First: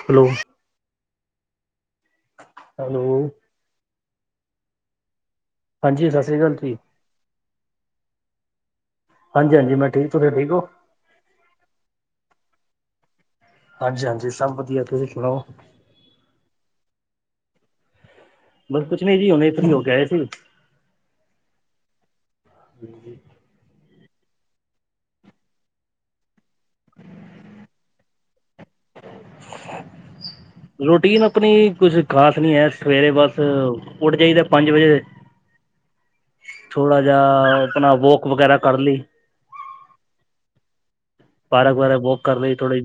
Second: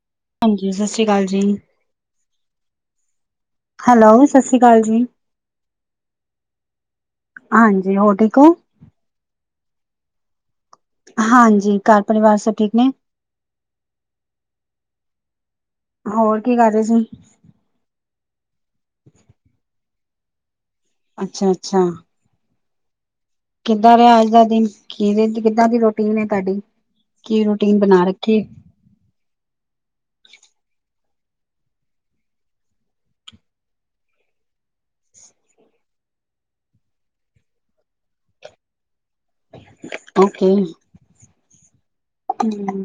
Hello? ਹਾਂਜੀ, ਸਸ਼੍ਰੀ ਕਾਲ ਜੀ। ਹੈਲੋ? ਹੈਲੋ, ਸਸ਼੍ਰੀ ਕਾਲ ਜੀ। ਹਾਂਜੀ, ਸਸ਼੍ਰੀ ਕਾਲ ਜੀ। ਹਾਂਜੀ, ਹੋਰ ਠੀਕੋ? ਹਾਂਜੀ, ਹਾਂਜੀ ਮੈਂ ਠੀਕ, ਤੂਸੀ ਠੀਕ ਓ? ਹਾਂਜੀ, ਘਰ ਪਰਿਵਾਰ ਸਭ ਠੀਕ ਨੇ? ਹਾਂਜੀ, ਹਾਂਜੀ ਸਬ ਵਧੀਆ, ਤੂਸੀ ਸੁਣਾਓ? ਹੋਰ, ਕੀ ਕਰ ਰੇ ਸੀ? ਬਸ ਕੁੱਛ ਨੀ ਜੀ ਹੂਨੇ ਫਰੀ ਹੋ ਕੇ ਆਏ ਸੀ ਅੱਛਾ, ਅੱਛਾ। [inaudible] ਕਿੱਦਾਂ ਰੇਆ ਆਜ ਦਾ ਦਿਨ, ਕਿਦੇ, ਕਿੱਦਾਂ ਦੀ ਰੋਟੀਨ ਏ ਤੂਆਡੀ? ਕੀ ਰੂਟੀਨ ਬਨਾ ਰੱਖੀ ਏ? [inaudible] ਰੋਟੀਨ ਅਪਨੀ ਕੁਝ ਖ਼ਾਸ ਨੀ ਹੈ, ਸਵੇਰੇ ਬਾਸ ਉਠ ਜਾਈਦੈ ਪੰਜ ਵਜੇ। ਥੋੜਾ ਜਾ, ਅਪਨਾ ਵੋਕ ਵਗੈਰਾ ਕਾਰ ਲਈ। ਓਕੇ। ਪਾਰਕ ਵਗੇਰਾ ਵੋਕ ਕਾਰ ਲਈ ਥੋੜਾ,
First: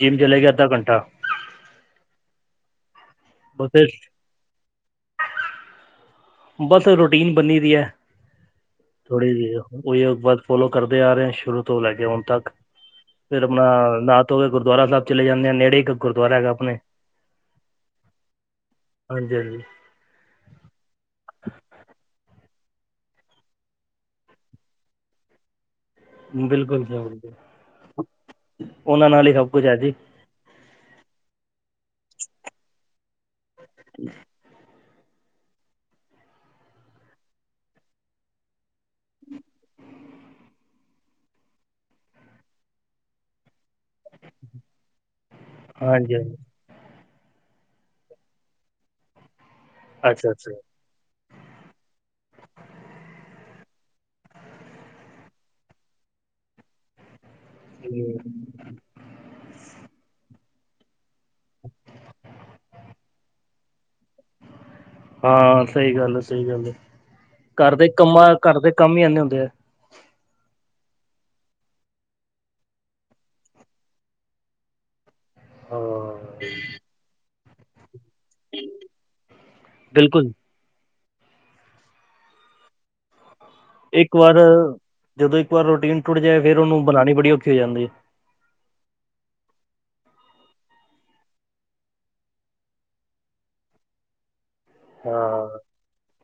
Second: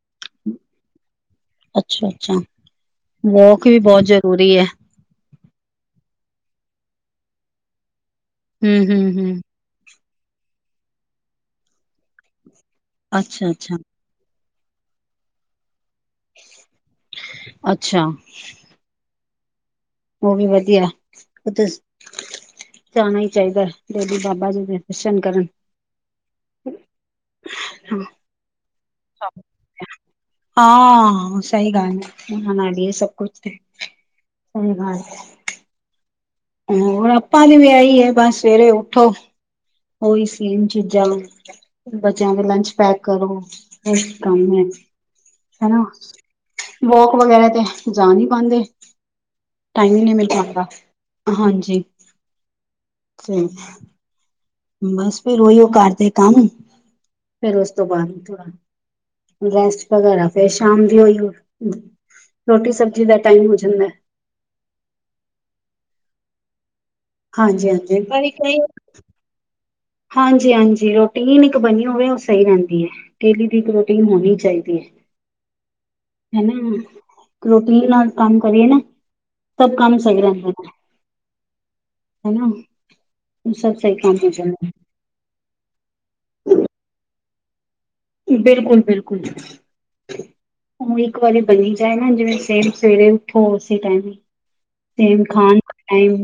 ਜਿਮ ਚਲੇ ਗਏ ਅੱਧਾ ਘੰਟਾ। ਅੱਛਾ, ਅੱਛਾ ਵੋਕ ਵੀ ਬਸ ਬਹੁਤ ਜਰੂਰੀ ਐ। ਬਸ ਰੂਟੀਨ ਬਨੀ ਦੀ ਐ, ਥੋੜੀ ਹੂੰ-ਹੂੰ-ਹੂੰ, ਜੀ ਓ। ਉਹੀਓ ਬਾਦ ਫੋਲੋ ਕਰਦੇ ਆ ਰਹੇ ਸ਼ੁਰੂ ਤੋਂ ਲੈ ਕੇ ਹੁਣ ਤੱਕ, ਫਿਰ ਅੱਛਾ-ਅੱਛਾ, ਆਪਣਾ ਅੱਛਾ। ਅੱਛਾ ਨਾ ਗੁਰਦੁਆਰਾ ਸਾਹਿਬ ਚਲੇ ਜਾਂਨੇ ਆ, ਨੇੜੇ ਇੱਕ ਗੁਰਦੁਆਰਾ ਹੈਗਾ ਆਪਣੇ। ਅੱਛਾ, ਹਾਂਜੀ-ਹਾਂਜੀ ਉਹ ਵੀ ਵਧੀਆ, ਉਥੇ ਜਾਣਾ ਹੀ ਚਾਹੀਦਾ ਏ, ਡੇਲੀ ਬਾਬਾ ਜੀ ਦੇ ਦਰਸ਼ਨ ਕਰਨ। ਬਿਲਕੁਲ ਜਾਨਾ, ਉਹਨਾਂ ਨਾਲ ਹੀ ਸਭ ਕੁਛ ਹੈ ਜੀ। ਹਾਂ ਸਹੀ ਗੱਲ ਏ ੳਹਨਾ ਨਾਲ ਹੀ ਏ ਸਭ ਕੁਛ ਤੇ। [unintelligible] ਸਹੀ ਗਲ ਏ। ਹੋਰ ਆਪਾਂ ਦੀ ਵੀ ਆਹੀ ਏ ਬਸ ਸਵੇਰੇ ਉੱਠੋ, ਉਹੀ ਸੇਮ ਚੀਜ਼ਾਂ। ਬੱਚਿਆਂ ਦੇ ਲੰਚ ਪੈਕ ਕਰੋ, ਏਵੀ ਕੰਮ ਹੈ। ਹੇਨਾ, ਹਾਂਜੀ ਹਾਂਜੀ ਵੋਕ ਵਗੈਰਾ ਤੇ ਜਾ ਨੀ ਪਾਂਦੇ। ਟਾਈਮ ਈ ਨੀ ਮਿਲ ਅੱਛਾ ਅੱਛਾ ਪਾਂਦਾ, ਹਾਂਜੀ। ਹੂੰ ਬਸ ਫੇਰ ਓਈਓ ਘਰ ਦੇ ਕੰਮ, ਫੇਰ ਉਸ ਤੋ ਬਾਅਦ ਹੂੰ। ਥੋੜਾ ਰੈਸਟ ਵਗੈਰਾ ਫੇਰ ਸ਼ਾਮ ਦੀ ਓਈਓ, ਰੋਟੀ ਸਬਜੀ ਦਾ ਟਾਈਮ ਹੋ ਜਾਂਦੈ। ਹਾਂ ਸਹੀ ਗੱਲ ਏ, ਸਈ ਗੱਲ ਏ, ਹਾਂਜੀ ਘਰ ਦੇ ਕੰਮਾ, ਘਾਰ ਦੇ ਕੰਮ ਈ ਐਨੇ ਹੁੰਦੈ ਐ। ਹਾਂਜੀ-ਹਾਂਜੀ ਰੋਟੀਨ ਇਕ ਬਨੀ ਹੋਵੇ ਓ ਸਈ ਰਹਿੰਦੀ ਏ। ਡੇਲੀ ਦੀ ਇਕ ਰੋਟੀਨ ਹੋਨੀ ਚਾਈਦੀ ਐ। ਹਾਂ। ਹੈਨਾ, ਰੋਟੀਨ ਨਾਲ ਕੰਮ ਕਰੀਏ ਨਾ, ਸਭ ਕੰਮ ਸਹੀ ਬਿਲਕੁਲ ਰਹਿੰਦੇ ਨੇ। ਹੇਨਾ। ਇੱਕ ਵਾਰ, ਜਦੋਂ ਇੱਕ ਵਾਰ ਰੋਟੀਨ ਟੁੱਟ ਜਾਏ ਫੇਰ ਉਹਨੂੰ ਬਣਾਣੀ ਬੜੀ ਔਖੀ ਹੋ ਜਾਂਦੀ ਏ। ਬਿਲਕੁਲ-ਬਿਲਕੁਲ। ਉਹ ਇੱਕ ਵਾਰੀ ਬੰਨੀ ਜਾਏ ਨਾ ਜਿਵੇਂ ਸਵੇਰੇ-ਸਵੇਰੇ ਉੱਠੋ ਉਸੇ ਟਾਈਮ ਹੀ। ਹੈ ਸੇਮ ਹਾਂ ਖਾਨ ਟਾਈਮ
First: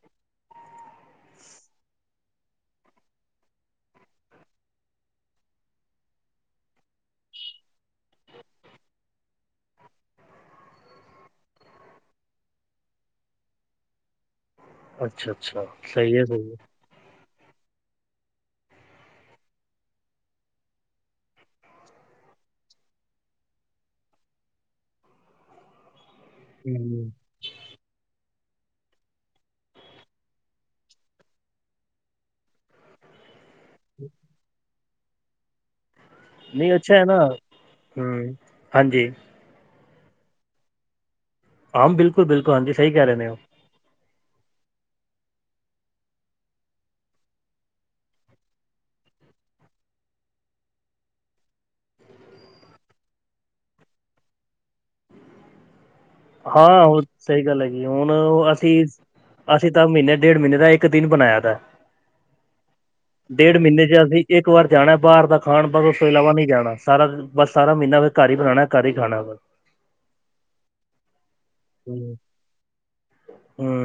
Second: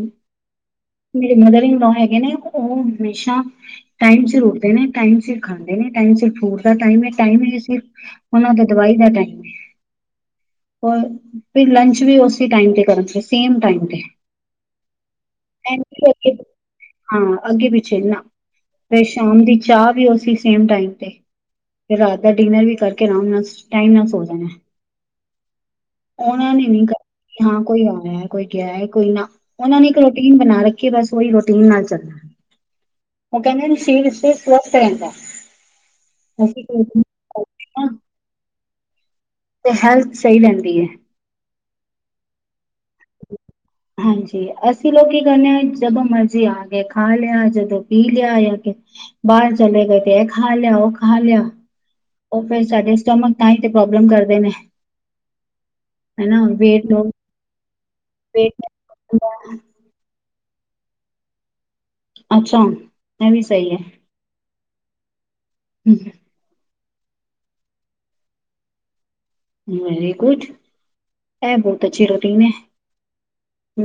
ਮੇਰੇ ਮਦਰ ਇਨਲੋਅ ਹੈਗੇ ਨੇ ਉਹ ਹਮੇਸ਼ਾ ਟਾਈਮ ਸਿਰ ਉੱਠਦੇ ਨੇ, ਟਾਈਮ ਸਿਰ ਖਾਂਦੇ ਨੇ, ਟਾਈਮ ਸਿਰ ਫਰੂ ਟ ਦਾ ਟਾਈਮ ਏ ਟਾਈਮ ਹੀ ਸਿਰਫ ਉਹਨਾਂ ਦੇ ਦਵਾਈ ਦਾ ਟਾਈਮ ਏ। ਹੋਰ ਫੇਰ ਲੰਚ ਵੀ ਉਸੇ ਟਾਈਮ ਤੇ ਕਰਨਗੇ ਸੇਮ ਟਾਈਮ ਤੇ। ਅੱਛਾ-ਅੱਛਾ ਐਂਡ ਸਹੀ ਏ ਅੱਗੇ ਫਿਰ। ਹਾਂ ਅੱਗੇ ਪਿੱਛੇ ਨਾ, ਫਿਰ ਸ਼ਾਮ ਦੀ ਚਾਹ ਵੀ ਉਸੀ ਸੇਮ ਟਾਈਮ ਤੇ। ਫਿਰ ਰਾਤ ਦਾ ਡਿਨਰ ਵੀ ਕਰਕੇ ਆਰਾਮ ਨਾਲ ਟਾਈਮ ਨਾਲ ਸੋ ਜਾਣਾ। ਉਹਨਾਂ ਨੇ ਹੂੰ ਕਦੀ, ਹਾਂ ਕੋਈ ਆਇਆ ਕੋਈ ਗਿਆ ਕੋਈ ਨਾ। ਉਹਨਾਂ ਨੇ ਇੱਕ ਰੋਟੀਨ ਬਣਾ ਰੱਖੀ ਏ ਬਸ ਉਹੀ ਰੋਟੀਨ ਨਾਲ ਚੱਲਣਾ। ਉਹ ਕਹਿੰਦੇ ਨੇ ਸਰੀਰ ਇਸ ਸਵਾਸਤ ਰਹਿਂਦਾ ਏ। ਨਹੀਂ ਅੱਛਾ ਏ ਨਾ, ਹੂੰ ਹਾਂਜੀ। ਤੇ ਹੈਲਥ ਸਹੀ ਰਹਿੰਦੀ ਏ। ਹਾਂ ਬਿਲਕੁਲ-ਬਿਲਕੁਲ ਹਾਂਜੀ ਸਹੀ ਕਹਿ ਰਹੇ ਨੇ ਉਹ। ਹਾਂਜੀ ਅਸੀਂ ਲੋਕ ਕੀ ਕਰਨੇ ਆਂ ਜਦੋਂ ਮਰਜੀ ਆ ਕੇ ਖਾ ਲਿਆ, ਜਦੋਂ ਪੀ ਲਿਆ ਯਾਂ ਬਾਹਰ ਚਲੇ ਗਏ ਤੇ ਏ ਖਾ ਲਿਆ ਉਹ ਖਾ ਲਿਆ। ਉਹ ਫਿਰ ਸਾਡੇ ਸਟਮਕ ਤਾਂ ਹੀ ਤੇ ਪ੍ਰੋਬਲਮ ਕਰਦੇ ਨੇ। ਹਨਾ ਹਾਂ ਵੇਟ ਉਹ ਲੋ ਸਹੀ ਗੱਲ ਹੈਗੀ ਏ ਹੁਣ ਉਹ ਵੇਟ ਅਸੀਂ ਅਸੀਂ ਤਾਂ ਮਹੀਨੇ ਡੇਢ ਮਹੀਨੇ ਦਾ ਇੱਕ ਦਿਨ ਬਣਾਇਆ ਦਾ। ਅੱਛਾ ਇਹ ਵੀ ਡੇੜ ਸਹੀ ਹੈ ਮਹੀਨੇ ਚ ਅਸੀਂ ਇੱਕ ਵਾਰ ਜਾਣਾ ਬਾਹਰ ਦਾ ਖਾਣ ਬਸ ਉਸ ਤੋਂ ਇਲਾਵਾ ਨਹੀਂ ਜਾਣਾ। ਸਾਰਾ ਦਿਨ ਬਸ ਸਾਰਾ ਮਹੀਨਾ ਫਿਰ ਘਰ ਹੀ ਬਣਾਉਣਾ ਘਰ ਹੀ ਖਾਣਾ ਵਾ। Very good. ਇਹ ਬਹੁਤ ਅੱਛੀ ਰੋਟੀਨ ਏ।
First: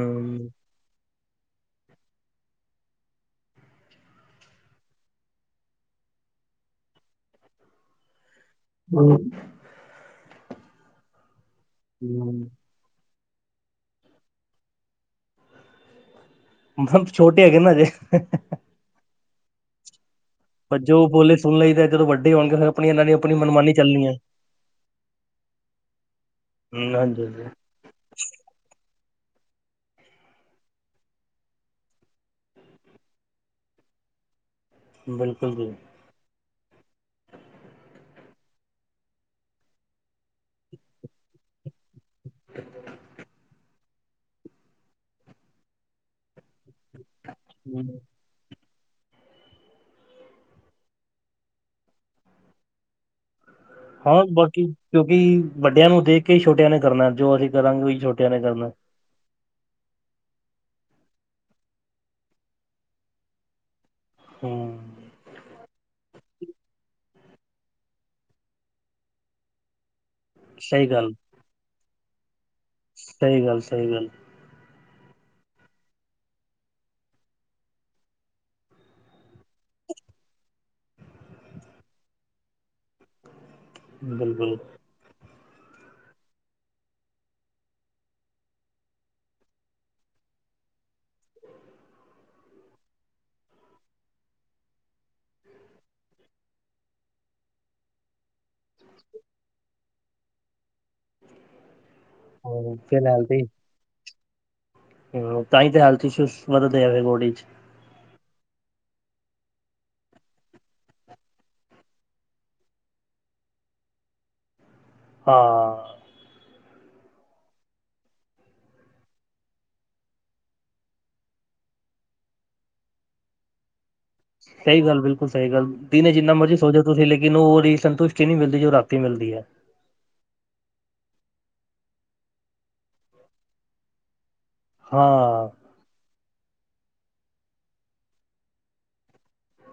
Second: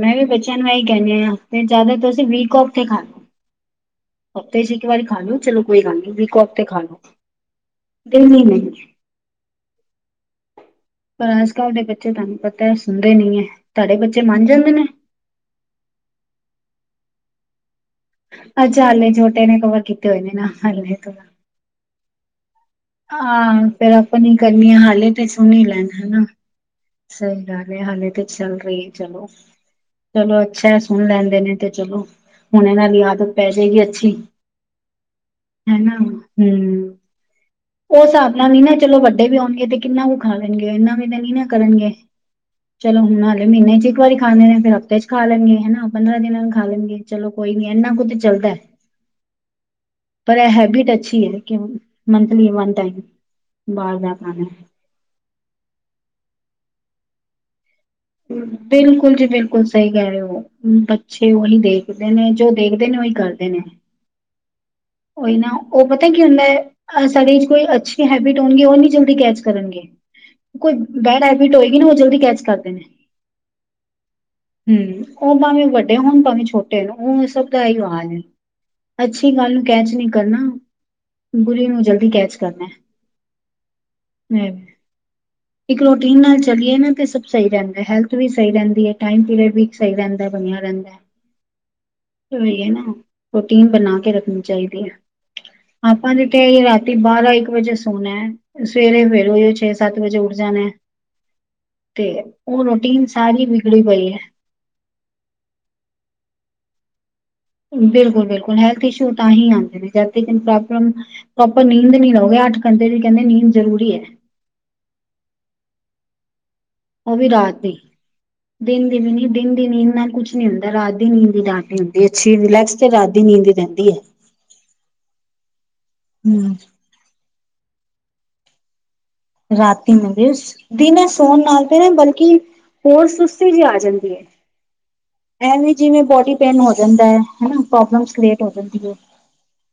ਮੈਂ ਵੀ ਬੱਚਿਆਂ ਨੂੰ ਇਹੀ ਕਹਿੰਨੀ ਆ। ਤੇ ਜਿਆਦਾ ਤੁਸੀਂ ਵੀਕ ਔਫ ਤੇ ਖਾ ਲੋ। ਹਫ਼ਤੇ 'ਚ ਇੱਕ ਵਾਰੀ ਖਾ ਲਓ, ਚਲੋ ਕੋਈ ਗੱਲ ਨੀ, ਵੀਕੋਕ ਤੇ ਖਾ ਲੋ। ਡੇਲੀ ਨਹੀ [unintelligible] ਪਰ ਅੱਜ-ਕੱਲ ਦੇ ਬੱਚੇ ਤੁਹਾਨੂੰ ਪਤਾ ਸੁਣਦੇ ਨੀ ਹੈ। ਤੁਹਾਡੇ ਬੱਚੇ ਮੰਨ ਜਾਂਦੇ ਨੇ ਮ ਛੋਟੇ ਹੈਗੇ ਨਾ ਅਜੇ ਅੱਛਾ ਹਲੇ ਛੋਟੇ ਨੇ ਕਵਰ ਕੀਤੇ ਹੋਏ ਨੇ ਨਾ ਪਰ ਹਾਲੇ ਜੋ ਉਹ ਤੋਂ ਬੋਲੇ ਸੁਣ ਲਈ ਤਾਂ ਜਦੋਂ ਵੱਡੇ ਹੋਣਗੇ ਫੇਰ ਹਾਂ ਫੇਰ ਆਪਣੀ ਕਰਨੀ ਏ ਹਾਲੇ ਤੇ ਸੁਣ ਹੀ ਲੈਣ ਹਨਾ ਹੂੰ ਹਾਂਜੀ ਸਹੀ ਹਾਂਜੀ ਗੱਲ ਹਾਲੇ, ਹਾਲੇ ਤੇ ਚੱਲ ਰਹੀ ਚਲੋ, ਚਲੋ ਅੱਛਾ ਸੁਣ ਲੈਂਦੇ ਨੇ ਤੇ ਚਲੋ ਹੁਣ ਇਹਨਾਂ ਦੀ ਆਦਤ ਪੈ ਜਾਏਗੀ ਅੱਛੀ, ਬਿਲਕੁਲ ਜੀ ਹਨਾ ਹੁੰ ਹਿਸਾਬ ਨਾਲ ਵੀ ਨਾ ਚਲੋ ਵੱਡੇ ਵੀ ਆਉਣਗੇ ਤੇ ਕਿੰਨਾ ਕੁ ਖਾ ਲੇਣਗੇ, ਇੰਨਾ ਵੀ ਤਾਂ ਨੀ ਨਾ ਕਰਨਗੇ, ਚਲੋ ਹੁਣ ਨਾਲੇ ਮਹੀਨੇ 'ਚ ਇੱਕ ਵਾਰੀ। ਖਾਂਦੇ ਨੇ ਫੇਰ ਹਫ਼ਤੇ 'ਚ ਖਾ ਲੈਂਣਗੇ ਹਨਾ, ਪੰਦਰਾਂ ਦਿਨਾਂ ਨੂੰ ਖਾ ਲੈਂਣਗੇ ਚਲੋ ਕੋਈ ਨੀ ਇਹਨਾ ਹੂੰ, ਕੁ ਤੇ 'ਚ ਚੱਲਦਾ ਏ, ਪਰ ਇਹ ਹੈਬਿਟ ਅੱਛੀ ਹੈ ਕਿਂ ਔਨਲੀ ਵਨ ਟਾਈਮ। ਦਾ ਹਾਂ ਖਾਣਾ ਬਾਕੀ ਕਿਉਂਕਿ ਵੱਡਿਆਂ ਨੂੰ ਦੇਖ ਕੇ ਛੋਟਿਆਂ ਨੇ ਕਰਨਾ, ਜੋ ਅਸੀਂ ਕਰਾਂਗੇ ਉ ਛੋਟੇ ਹੂੰ, ਬਿਲਕੁਲ ਜੀ ਬਿਲ ਬਿਲਕੁਲ ਸਹੀ ਕਹਿ ਰਹੇ ਹੋ, ਬੱਚੇ ਉਹੀ ਦੇਖਦੇ ਨੇ ਜੋ ਦੇਖਦੇ ਨੇ ਉਹੀ ਕਰਦੇ ਨੇ। ਹੂੰ ੳਈ ਨਾ, ਉਹ ਪਤਾ ਕੀ ਹੁੰਦਾ ਏ। ਸਾਡੇ 'ਚ ਕੋਈ ਅੱਛੀ ਹੈਬਿਟ ਹੋਣਗੇ, ਉਹ ਨੀ ਜਲਦੀ ਕੈਚ ਕਰਨਗੇ। ਕੋਈ ਸਹੀ ਗੱਲ ਬੈਡ ਹੈਬਿਟ ਹੋਏਗੀ ਨਾ, ਉਹ ਜਲਦੀ ਕੈਚ ਕਰਦੇ ਨੇ। ਸਹੀ ਗੱਲ, ਸਹੀ ਗੱਲ ਹਮ, ਉਹ ਭਾਵੇਂ ਵੱਡੇ ਹੋਣ ਭਾਵੇਂ ਛੋਟੇ ਹੋ ਉਹ ਸਭ ਦਾ ਏ ਹਾਲ ਏ ਅੱਛੀ ਗੱਲ ਕੈਚ ਨੀ ਕਰਨਾ, ਬੁਰੀ ਨੂੰ ਜਲਦੀ ਕੈਚ ਕਰਨਾ ਹੁੰ ਬਿਲਕੁਲ ਇੱਕ ਰੂਟੀਨ ਨਾਲ ਚਲੀਏ ਨਾ ਤੇ ਸਭ ਸਹੀ ਰਹਿੰਦਾ, ਹੈਲਥ ਵੀ ਸਹੀ ਰਹਿੰਦੀ ਹੈ, ਟਾਈਮ ਪੀਰੀਅਡ ਵੀ ਸਹੀ ਰਹਿੰਦਾ, ਬਣਿਆ ਰਹਿੰਦਾ ਹੀ ਹੈ ਨਾ, ਰੂਟੀਨ ਬਣਾ ਕੇ ਰੱਖਣੀ ਚਾਹੀਦੀ ਹੈ ਆਪਾਂ ਜ ਰਾਤੀ ਬਾਰਾਂ, ਇੱਕ ਵਜੇ ਸੋਨਾ ਹੈ ਸਵੇਰੇ ਫੇਰ ਓਹੀ ਛੇ, ਸਤ ਵਜੇ ਉੱਠ ਜਾਣਾ ਤੇ, ਉਹ ਹਾਂ ਰੂਟੀਨ ਫਿਰ ਸਾਰੀ ਵਿਗੜੀ ਪਈ ਹੈ ਹਮ, ਤਾਂ ਹੀ ਤੇ ਹੈਲਥ ਇਸ਼ੂਸ਼ ਵੱਧ ਦੇ ਬੋਡੀ 'ਚ ਬਿਲਕੁਲ, ਬਿਲਕੁਲ ਹੈਲਥ ਇਸ਼ੂ ਤਾਂ ਹੀ ਆਉਂਦੇ ਨੇ [unintelligible] ਪ੍ਰੋਪਰ ਨੀਂਦ ਨੀ ਲਓਗੇ, ਅੱਠ ਘੰਟੇ ਦੀ ਕਹਿੰਦੇ ਨੀਂਦ ਜ਼ਰੂਰੀ ਹੈ ਹਾਂ ਉਹ ਵੀ ਰਾਤ ਦੀ ਦਿਨ ਦੀ ਵੀ ਨੀ ਦਿਨ ਦੀ ਨੀਂਦ ਨਾ ਕੁਛ ਨੀ ਹੁੰਦਾ, ਰਾਤ ਦੀ ਨੀਂਦ ਦੀ ਰਾਤ ਦੀ ਹੁੰਦੀ ਹੈ ਅੱਛੀ ਰਿਲੈਕਸ ਤੇ ਰਾਤੀ ਨੀਂਦ ਰਹਿੰਦੀ ਹੈ ਸਹੀ ਗੱਲ ਬਿਲਕੁਲ ਸਹੀ ਗੱਲ, ਦਿਨੇ ਜਿੰਨਾ ਹੂੰ ਮਰਜ਼ੀ ਸੋ ਜੋ ਤੁਸੀਂ ਲੇਕਿਨ, ਉਹਦੀ ਸੰਤੁਸ਼ਟੀ ਨਹੀਂ ਮਿਲਦੀ ਜੋ ਰਾਤੀ ਮਿਲਦੀ ਹੈ ਰਾਤੀ ਮਿਲਦੀ ਹੈ, ਦਿਨੇ ਸੋਣ ਨਾਲ ਤੇ ਨਾ ਬਲਕਿ ਹੋਰ ਸੁਸਤੀ ਜਿ ਆ ਜਾਂਦੀ ਹੈ। ਹਾਂ ਐਵੇਂ ਜਿਵੇਂ ਬੋਡੀ ਪੇਨ ਹੋ ਜਾਂਦਾ ਹੈ। ਹਨਾ ਪ੍ਰੋਬਲਮਸ ਕ੍ਰੀਏਟ ਹੋ ਜਾਂਦੀ ਹੈ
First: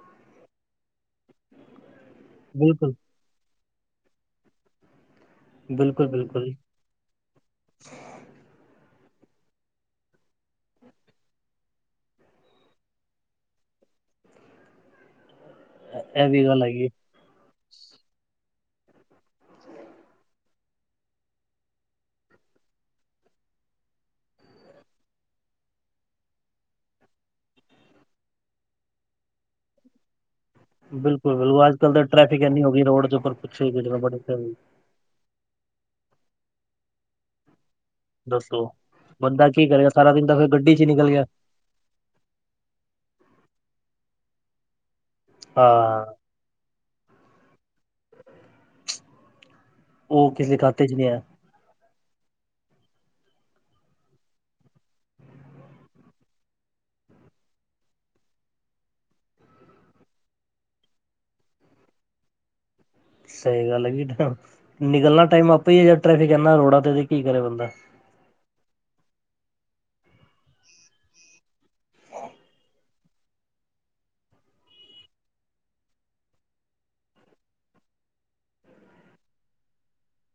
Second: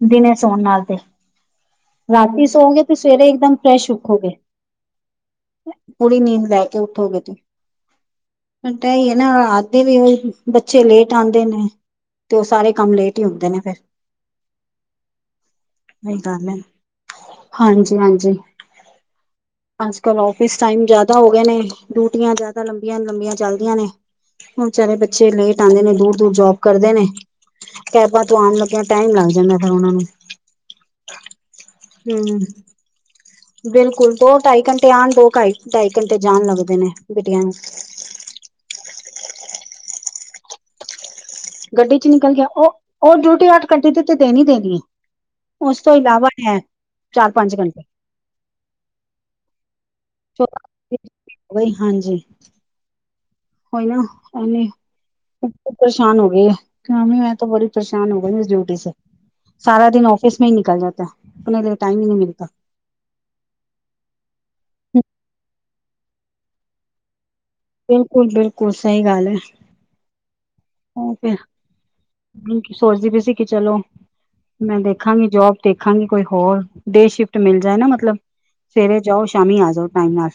ਦਿਨੇ ਸੌਣ ਨਾਲ ਤੇ। ਰਾਤੀ ਸੋੲਗੇ ਬਿਲਕੁਲ ਤੇ ਸਵੇਰੇ ਇਕਦਮ ਫਰੈਸ਼ ਉਠੋਗੇ ਬਿਲਕੁਲ ਪੂਰੀ ਨੀਂਦ ਬਿਲਕੁਲ ਲੈ ਕੇ ਉਠੋਗੇ ਏਦਾਂ ਹੀ ਹੈ ਨਾ, ਰਾਤ ਦੇ ਵੀ ਬੱਚੇ ਲੇਟ ਆਂਉਦੇ ਨੇ ਤੇ ਉਹ ਸਾਰੇ ਕੰਮ ਲੇਟ ਹੀ ਹੁੰਦੇ ਨੇ ਫੇਰ ਏਹ ਹੀ ਇਹ ਵੀ ਗੱਲ ਹੈ ਹੈਗੀ ਹਾਂਜੀ, ਹਾਂਜੀ ਅੱਜ-ਕੱਲ੍ਹ ਔਫਿਸ ਟਾਈਮ ਜ਼ਿਆਦਾ ਹੋ ਗਏ ਨੇ, ਡਿਊਟੀਆਂ ਜ਼ਿਆਦਾ ਲੰਬੀਆਂ- ਲੰਬੀਆਂ ਚੱਲਦੀਆਂ ਨੇ। ਹੁਣ ਵਿਚਾਰੇ ਬੱਚੇ ਲੇਟ ਆਂਦੇ ਨੇ, ਦੂਰ-ਦੂਰ ਜੋਬ ਕਰਦੇ ਨੇ। ਕੈਬਾਂ ਤੋਂ ਆਨ ਲੱਗਿਆ ਟਾਈਮ ਲੱਗ ਜਾਂਦਾ, ਫੇਰ ਉਹਨਾਂ ਨੂੰ। ਬਿਲਕੁਲ ਬਿਲ ਅੱਜ-ਕੱਲ ਤਾਂ ਟਰੈਫਿਕ ਹਮ ਇੰਨੀ ਹੋ ਗਈ ਏ, ਰੋਡ ਦੇ ਉਪਰ। ਬਿਲਕੁਲ ਦੋ ਢਾਈ ਘੰਟੇ ਆਣ, ਦੋ ਢਾਈ ਘੰਟੇ ਜਾਣ ਲੱਗਦੇ ਨੇ, ਬੇਟੀਆਂ ਨੂੰ। ਦੱਸੋ ਬੰਦਾ ਕੀ ਕਰੇਗਾ, ਸਾਰਾ ਦਿਨ ਤਾਂ ਫਿਰ ਗੱਡੀ ਚ ਹੀ ਨਿਕਲ ਗਿਆ। ਗੱਡੀ ਚ ਨਿਕਲ ਗਿਆ, ਉਹ- ਉਹ ਡਿਊਟੀ ਅੱਠ ਘੰਟੇ ਦੀ ਤੇ ਦੇਨੀ ਦੇਨੀ ਐ। ਉਸ ਤੋਂ ਹਾਂ ਇਲਾਵਾ ਐ, ਚਾਰ-ਪੰਜ ਘੰਟੇ। ਉਹ ਕਿਸੇ [unintelligible] ਖਾਤੇ ਚ ਨਹੀਂ ਹੈ ਉਹੀ ਹਾਂਜੀ ਕੋਈ ਨਾ ਔਨੇ ਆ। ਪਰੇਸ਼ਾਨ ਹੋ ਗਏ ਆਂ, ਬਈ ਮੈਂ ਤੋ ਬੜੀ ਪਰੇਸ਼ਾਨ ਹੋ ਗਈ ਇਸ ਡਿਊਟੀ ਸੇ। ਸਾਰਾ ਦਿਨ ਔਫਿਸ ਮੇਂ ਹੀ ਨਿਕਲ ਜਾਤਾ, ਅਪਨੇ ਲੀਏ ਟਾਈਮ ਹੀ ਨਹੀਂ ਮਿਲਤਾ। ਸਹੀ ਗੱਲ ਏ, ਨਿਕਲਣਾ ਟਾਈਮ ਆਪੇ ਹੀ ਆ, ਜਦ ਟ੍ਰੈਫਿਕ ਇੰਨਾ ਰੋਡਾਂ ਤੇ, ਤੇ ਕੀ ਕਰੇ ਬੰਦਾ। ਬਿਲਕੁਲ-ਬਿਲਕੁਲ, ਸਹੀ ਗੱਲ ਏ। ਉਹ ਫੇਰ ਸੋਚਦੀ ਪਈ ਸੀ, ਕਿ ਚਲੋ ਮੈਂ ਦੇਖਾਂਗੀ ਜੋਬ ਦੇਖਾਂਗੀ, ਕੋਈ ਹੋਰ ਡੇ ਸ਼ਿਫਟ ਮਿਲ ਜਾਏ ਨਾ, ਮਤਲਬ। ਸਵੇਰੇ ਜਾਓ, ਸ਼ਾਮੀ ਆ ਜਾਓ, ਟਾਈਮ ਨਾਲ।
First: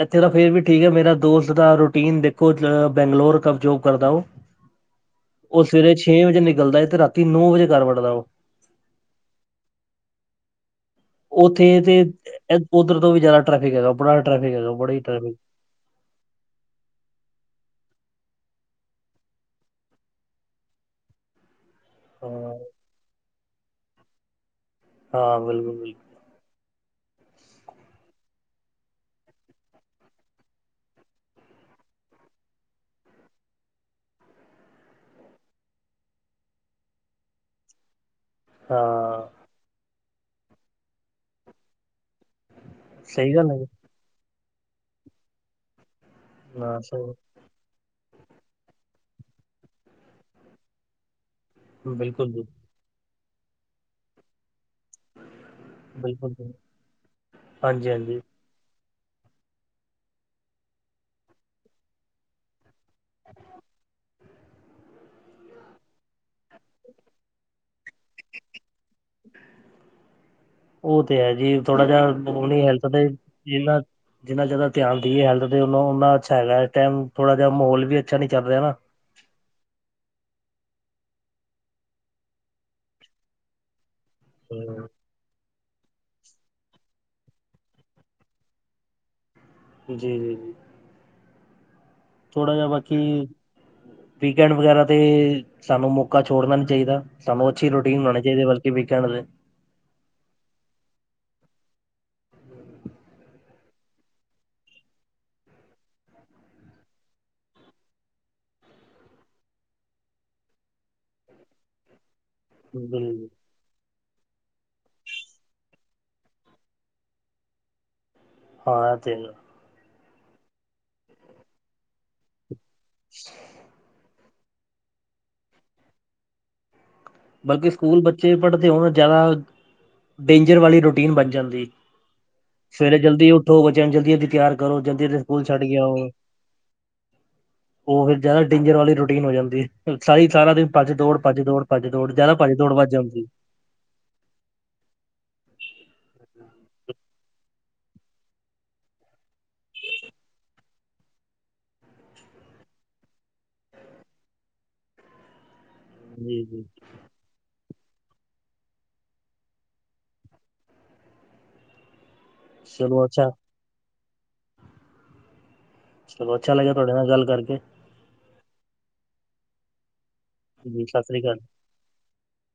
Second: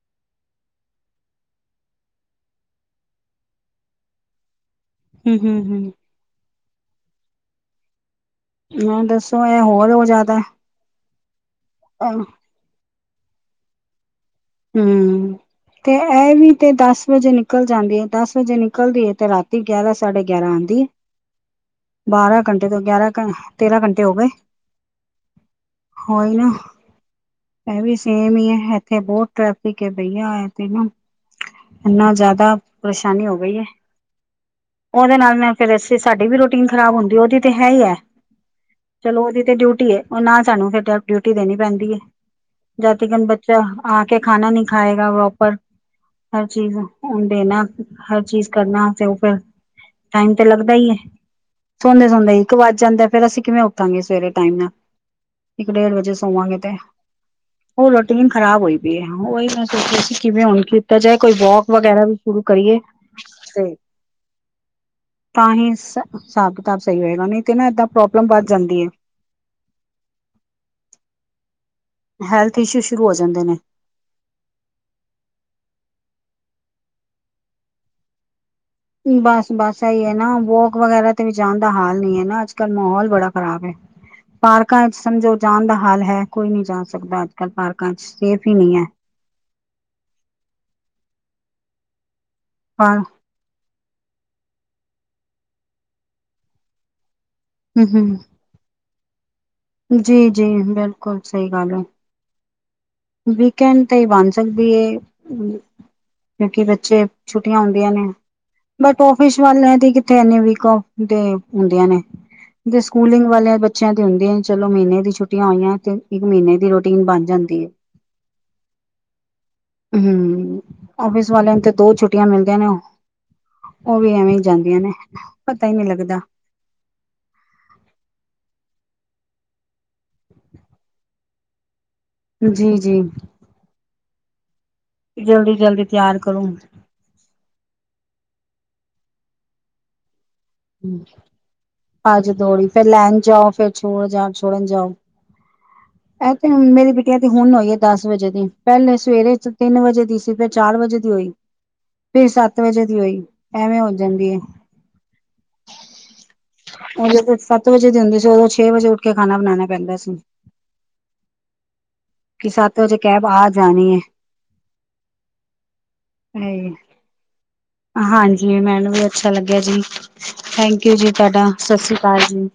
ਐਥੇ ਤਾਂ ਫੇਰ ਵੀ ਠੀਕ ਐ, ਮੇਰਾ ਦੋਸਤ ਦਾ ਰੂਟੀਨ ਦੇਖੋ ਬੈਂਗਲੋਰ ਜੋਬ ਕਰਦੈ ਓਹ। [inaudible] ਹੂੰ ਉਹ ਸਵੇਰੇ ਹੂੰ ਛੇਂ ਵਜੇ ਨਿਕਲਦੈ, ਤੇ ਰਾਤੀ ਨੌਂ ਵਜੇ ਘਰ ਵੜਦੈ ਉਹ। ਨੌਂ ਦਸੋ ਇਹ ਹੋਰ ਹੋ ਜਾਦਾ ਓਥੇ ਤੇ ਓਦਰ ਤੋਂ ਵੀ ਜਾਦਾ ਟਰੈਫਿਕ ਹੈਗੈ, ਬੜਾ ਟਰੈਫਿਕ ਹੈਗਾ, ਹੂੰ ਬੜਾ ਈ ਟਰੈਫਿਕ ਹੈਗੈ। ਤੇ ਐਹ ਵੀ ਤੇ ਦਸ ਵਜੇ ਨਿਕਲ ਜਾਂਦੀ ਐ, ਦਸ ਵਜੇ ਨਿਕਲਦੀ ਐ, ਤੇ ਰਾਤੀ ਗਿਆਰਾਂ ਸਾਢੇ ਗਿਆਰਾਂ ਆਂਦੀ ਐ। ਬਾਰਾਂ ਹਾਂ ਘੰਟੇ ਤੋਂ ਗਿਆਰਾਂ ਘ, ਤੇਰਾਂ ਘੰਟੇ ਹੋ ਗਏ। ਹਾਂ, ਬਿਲਕੁਲ-ਬਿਲਕੁਲ। ਉਹੀ ਨਾ, ਐਹ ਵੀ ਸੇਮ ਈ ਐ, ਐਥੇ ਬੋਤ ਟਰੈਫਿਕ ਏ ਬਈਆ ਏ ਤੇ, ਨਾ ਇੰਨਾ ਜਾਦਾ ਪਰਸ਼ਾਨੀ ਹੋ ਗਈ ਏ। ਉਹਦੇ ਨਾਲ ਮੈਂ ਫਿਰ ਅਸੀ ਸਾਡੀ ਵੀ ਰੂਟੀਨ ਖ਼ਰਾਬ ਹੁੰਦੀ ਏ, ਉਹਦੀ ਤੇ ਹੈ ਈ ਐ। ਚਲੋ ਹਾਂ ਓਦੀ ਤੇ ਡਿਊਟੀ ਏ, ਓਹ ਨਾਲ ਸਾਨੂੰ ਫੇਰ ਡਿਊਟੀ ਦੇਨੀ ਪੈਂਦੀ ਐ। ਜਦ ਤੀਕਨ ਸਹੀ ਗੱਲ ਹੈ ਬੱਚਾ ਜੀ ਆ ਕੇ ਖਾਣਾ ਨੀ ਖਾਏਗਾ ਪ੍ਰੋਪਰ। ਹਰ ਚੀਜ ਹਾਂ ਉਹਨੂੰ ਸਹੀ ਦੇਣਾ ਆ ਕੇ। ਹਰ ਚੀਜ਼ ਕਰਨਾ, ਤੇ ਉਹ ਫੇਰ ਟਾਈਮ ਤੇ ਲੱਗਦਾ ਈ ਐ, ਸੌਂਦੇ- ਬਿਲਕੁਲ ਸੌਦੇ ਜੀ ਇੱਕ ਵੱਜ ਜਾਂਦੈ, ਫੇਰ ਅਸੀ ਕਿਵੇਂ ਉਠਾਂਗੇ ਸਵੇਰੇ ਟਾਈਮ ਨਾਲ। ਇੱਕ ਡੇਢ ਵਜੇ ਬਿਲਕੁਲ ਜੀ ਸੋਵਾਂਗੇ ਤੇ, ਉਹ ਹਾਂਜੀ ਹਾਂਜੀ ਰੁਟੀਨ ਖ਼ਰਾਬ ਹੋਈ ਪਈ ਐ, ਉਹੀ ਮੈਂ ਸੋਚਿਆ ਸੀ ਕਿਵੇਂ ਹੁਣ ਕੀਤਾ ਜਾਏ, ਕੋਈ ਵੌਕ ਵਗੈਰਾ ਵੀ ਸ਼ੁਰੂ ਕਰੀਏ। ਤੇ ਤਾਂਹੀ ਸ ਹਿਸਾਬ ਕਿਤਾਬ ਸਹੀ ਹੋਏਗਾ, ਨਈ ਤੇ ਨਾ ਏਦਾਂ ਪ੍ਰੋਬਲਮ ਵਧ ਜਾਂਦੀ ਏ। ਉਹ ਤੇ ਹੈ ਜੀ, ਥੋੜਾ ਜਾ ਹੈ ਅਪਨੀ ਇਸ਼ੂ ਹੈਲਥ ਸ਼ੁਰੂ ਤੇ ਹੋ ਜਾਂਦੇ ਨੇ ਜਿੰਨਾ ਜਿੰਨਾ ਜਾਦਾ ਧਿਆਨ ਦਈਏ ਹੈਲਥ ਤੇ ਓਨਾ-ਓਨਾ ਅੱਛਾ ਹੈਗਾ, ਇਸ ਟਾਈਮ ਥੋੜਾ ਜਾ ਮਹੌਲ ਵੀ ਅੱਛਾ ਨੀ ਚਲ ਰਿਆ ਨਾ। ਬਸ-ਬਸ ਐਈ ਏ ਨਾ, ਵੌਕ ਵਗੈਰਾ ਤੇ ਵੀ ਜਾਣ ਦਾ ਹਾਲ ਨਈ ਐ, ਨਾ ਅੱਜ-ਕੱਲ੍ਹ ਮਹੌਲ ਬੜਾ ਖ਼ਰਾਬ ਐ। [inaudible] ਪਾਰਕਾਂ ਚ ਹਮ ਸਮਝੋ ਜਾਣ ਦਾ ਹਾਲ ਹੈ, ਕੋਈ ਨੀ ਜਾ ਸਕਦਾ ਅੱਜ ਕੱਲ ਪਾਰਕਾਂ ਚ, ਸੇਫ ਈ ਨਈ ਐ। ਜੀ-ਜੀ-ਜੀ। ਥੋੜਾ ਜਾ ਹਾਂ ਬਾਕੀ, ਵੀਕੈਂਡ ਵਗੈਰਾ ਤੇ ਸਾਨੂੰ ਮੌਕਾ ਛੋੜਨਾ ਨੀ ਚਾਈਦਾ। ਸਾਨੂੰ ਅੱਛੀ ਹਮ ਰੁਟੀਨ ਬਨਾਣੀ ਚਾਈਦੀ ਏ, ਬਲਕਿ ਵੀਕੈਂਡ ਤੇ। ਜੀ-ਜੀ, ਬਿਲਕੁਲ ਸਈ ਗੱਲ ਐ। ਵੀਕੈਂਡ ਤੇ ਈ ਬਣ ਸਕਦੀ ਏ। ਕਿਉਂਕਿ ਬੱਚੇ ਛੁੱਟੀਆਂ ਹੁੰਦੀਆਂ ਨੇ। ਮੈਂ ਕਿਹਾ ਔਫਿਸ ਵਾਲਿਆਂ ਦੀ ਕਿੱਥੇ ਹੁੰਦੀ ਨੇ, ਵੀਕ ਔਫ ਤੇ ਹੁੰਦੀਆਂ ਨੇ, ਤੇ ਸਕੂਲਿੰਗ ਬਿਲਕੁਲ ਵਾਲਿਆਂ ਬੱ ਬੱਚਿਆ ਦੀ ਹੁੰਦੀਆਂ, ਚਲੋ ਮੀਨੇ ਦੀ ਛੁੱਟੀਆਂ ਹੋਈਆਂ ਤੇ ਇੱਕ ਮੀਨੇ ਦੀ ਰੁਟੀਨ ਬਨ ਜਾਂਦੀ ਏ [unintelligible] ਹਮ, ਆਫਿਸ ਵਾਲਿਆਂ ਨੂੰ ਤੇ ਦੋ ਛੁੱਟੀਆਂ ਮਿਲਦੀਆਂ ਨੇ ਉਹ [unintelligible] ਉਹ ਵੀ ਐਵੇਂ ਹੀ ਜਾਂਦੀਆਂ ਨੇ, ਪਤਾ ਹੀ ਨਹੀਂ ਲੱਗਦਾ ਬਲਕਿ ਸਕੂਲ ਬੱਚੇ ਪੜ੍ਹਦੇ ਹੋਣ ਜ਼ਿਆਦਾ, ਡੇਂਜਰ ਵਾਲੀ ਰੂਟੀਨ ਬਣ ਜਾਂਦੀ ਸਵੇਰੇ ਜੀ-ਜੀ ਜਲਦੀ ਉੱਠੋ, ਬੱਚਿਆਂ ਨੂੰ ਜਲਦੀ ਜਲਦੀ ਤਿਆਰ ਕਰੋ ਜਲਦੀ ਸਕੂਲ ਛੱਡ ਕੇ ਜਲਦੀ ਆਓ ਤਿਆਰ ਕਰੋ। ਉਹ ਫਿਰ ਜ਼ਿਆਦਾ ਡੇਂਜਰ ਵਾਲੀ ਰੂਟੀਨ ਹੋ ਜਾਂਦੀ, ਸਾਰੀ ਸਾਰਾ ਦਿਨ ਭੱਜ ਦੌੜ ਭੱਜ ਦੌੜ ਭੱਜ ਤੋੜ, ਜਿਆਦਾ ਭਜ ਦੌੜੀ ਦੋੜ ਫੇਰ ਵੱਦ ਲੈਣ ਜਾਂਦੀ ਹੈ ਜਾਓ ਫੇਰ ਛੋੜ ਜਾਣ ਛੋੜਨ ਜਾਓ ਇਹ ਤੇ ਮੇਰੀ ਬਿੱਟੀਆ ਤੇ ਹੁਣ ਆਈ ਹੈ ਦਸ ਵਜੇ ਦੀ, ਪਹਿਲੇ ਸਵੇਰੇ ਤਿੰਨ ਵਜੇ ਦੀ ਚਾਰ ਵਜੇ ਦੀ ਹੋਈ, ਫਿਰ ਸੱਤ ਵਜੇ ਦੀ ਹੋਈ ਐਵੇਂ ਹੋ ਜਾਂਦੀ ਏ। ਜੀ ਜੀ। ਓ ਜਦੋਂ ਸੱਤ ਵਜੇ ਦੀ ਹੁੰਦੀ ਸੀ, ਓਦੋਂ ਛੇ ਵਜੇ ਉੱਠ ਕੇ ਖਾਨਾ ਬਨਾਨਾ ਪੈਂਦਾ ਸੀ। ਕਿ ਸਤ ਵਜੇ ਚਲੋ ਕੈਬ ਅੱਛਾ ਆ ਜਾਨੀ ਏ। ਚਲੋ, ਅੱਛਾ ਲਗੇਆ ਤੋਡੇ ਨਾਲ ਗੱਲ ਕਰਕੇ। ਹਾਂਜੀ, ਮੈਨੂੰ ਵੀ ਅੱਛਾ ਲਗੇਆ ਜੀ, ਥੈਂਕ ਯੂ ਸਤਿ ਜੀ ਸ੍ਰੀ ਅਕਾਲ ਤੋਡਾ ਸਸ੍ਰੀ ਕਾਲ ਜੀ।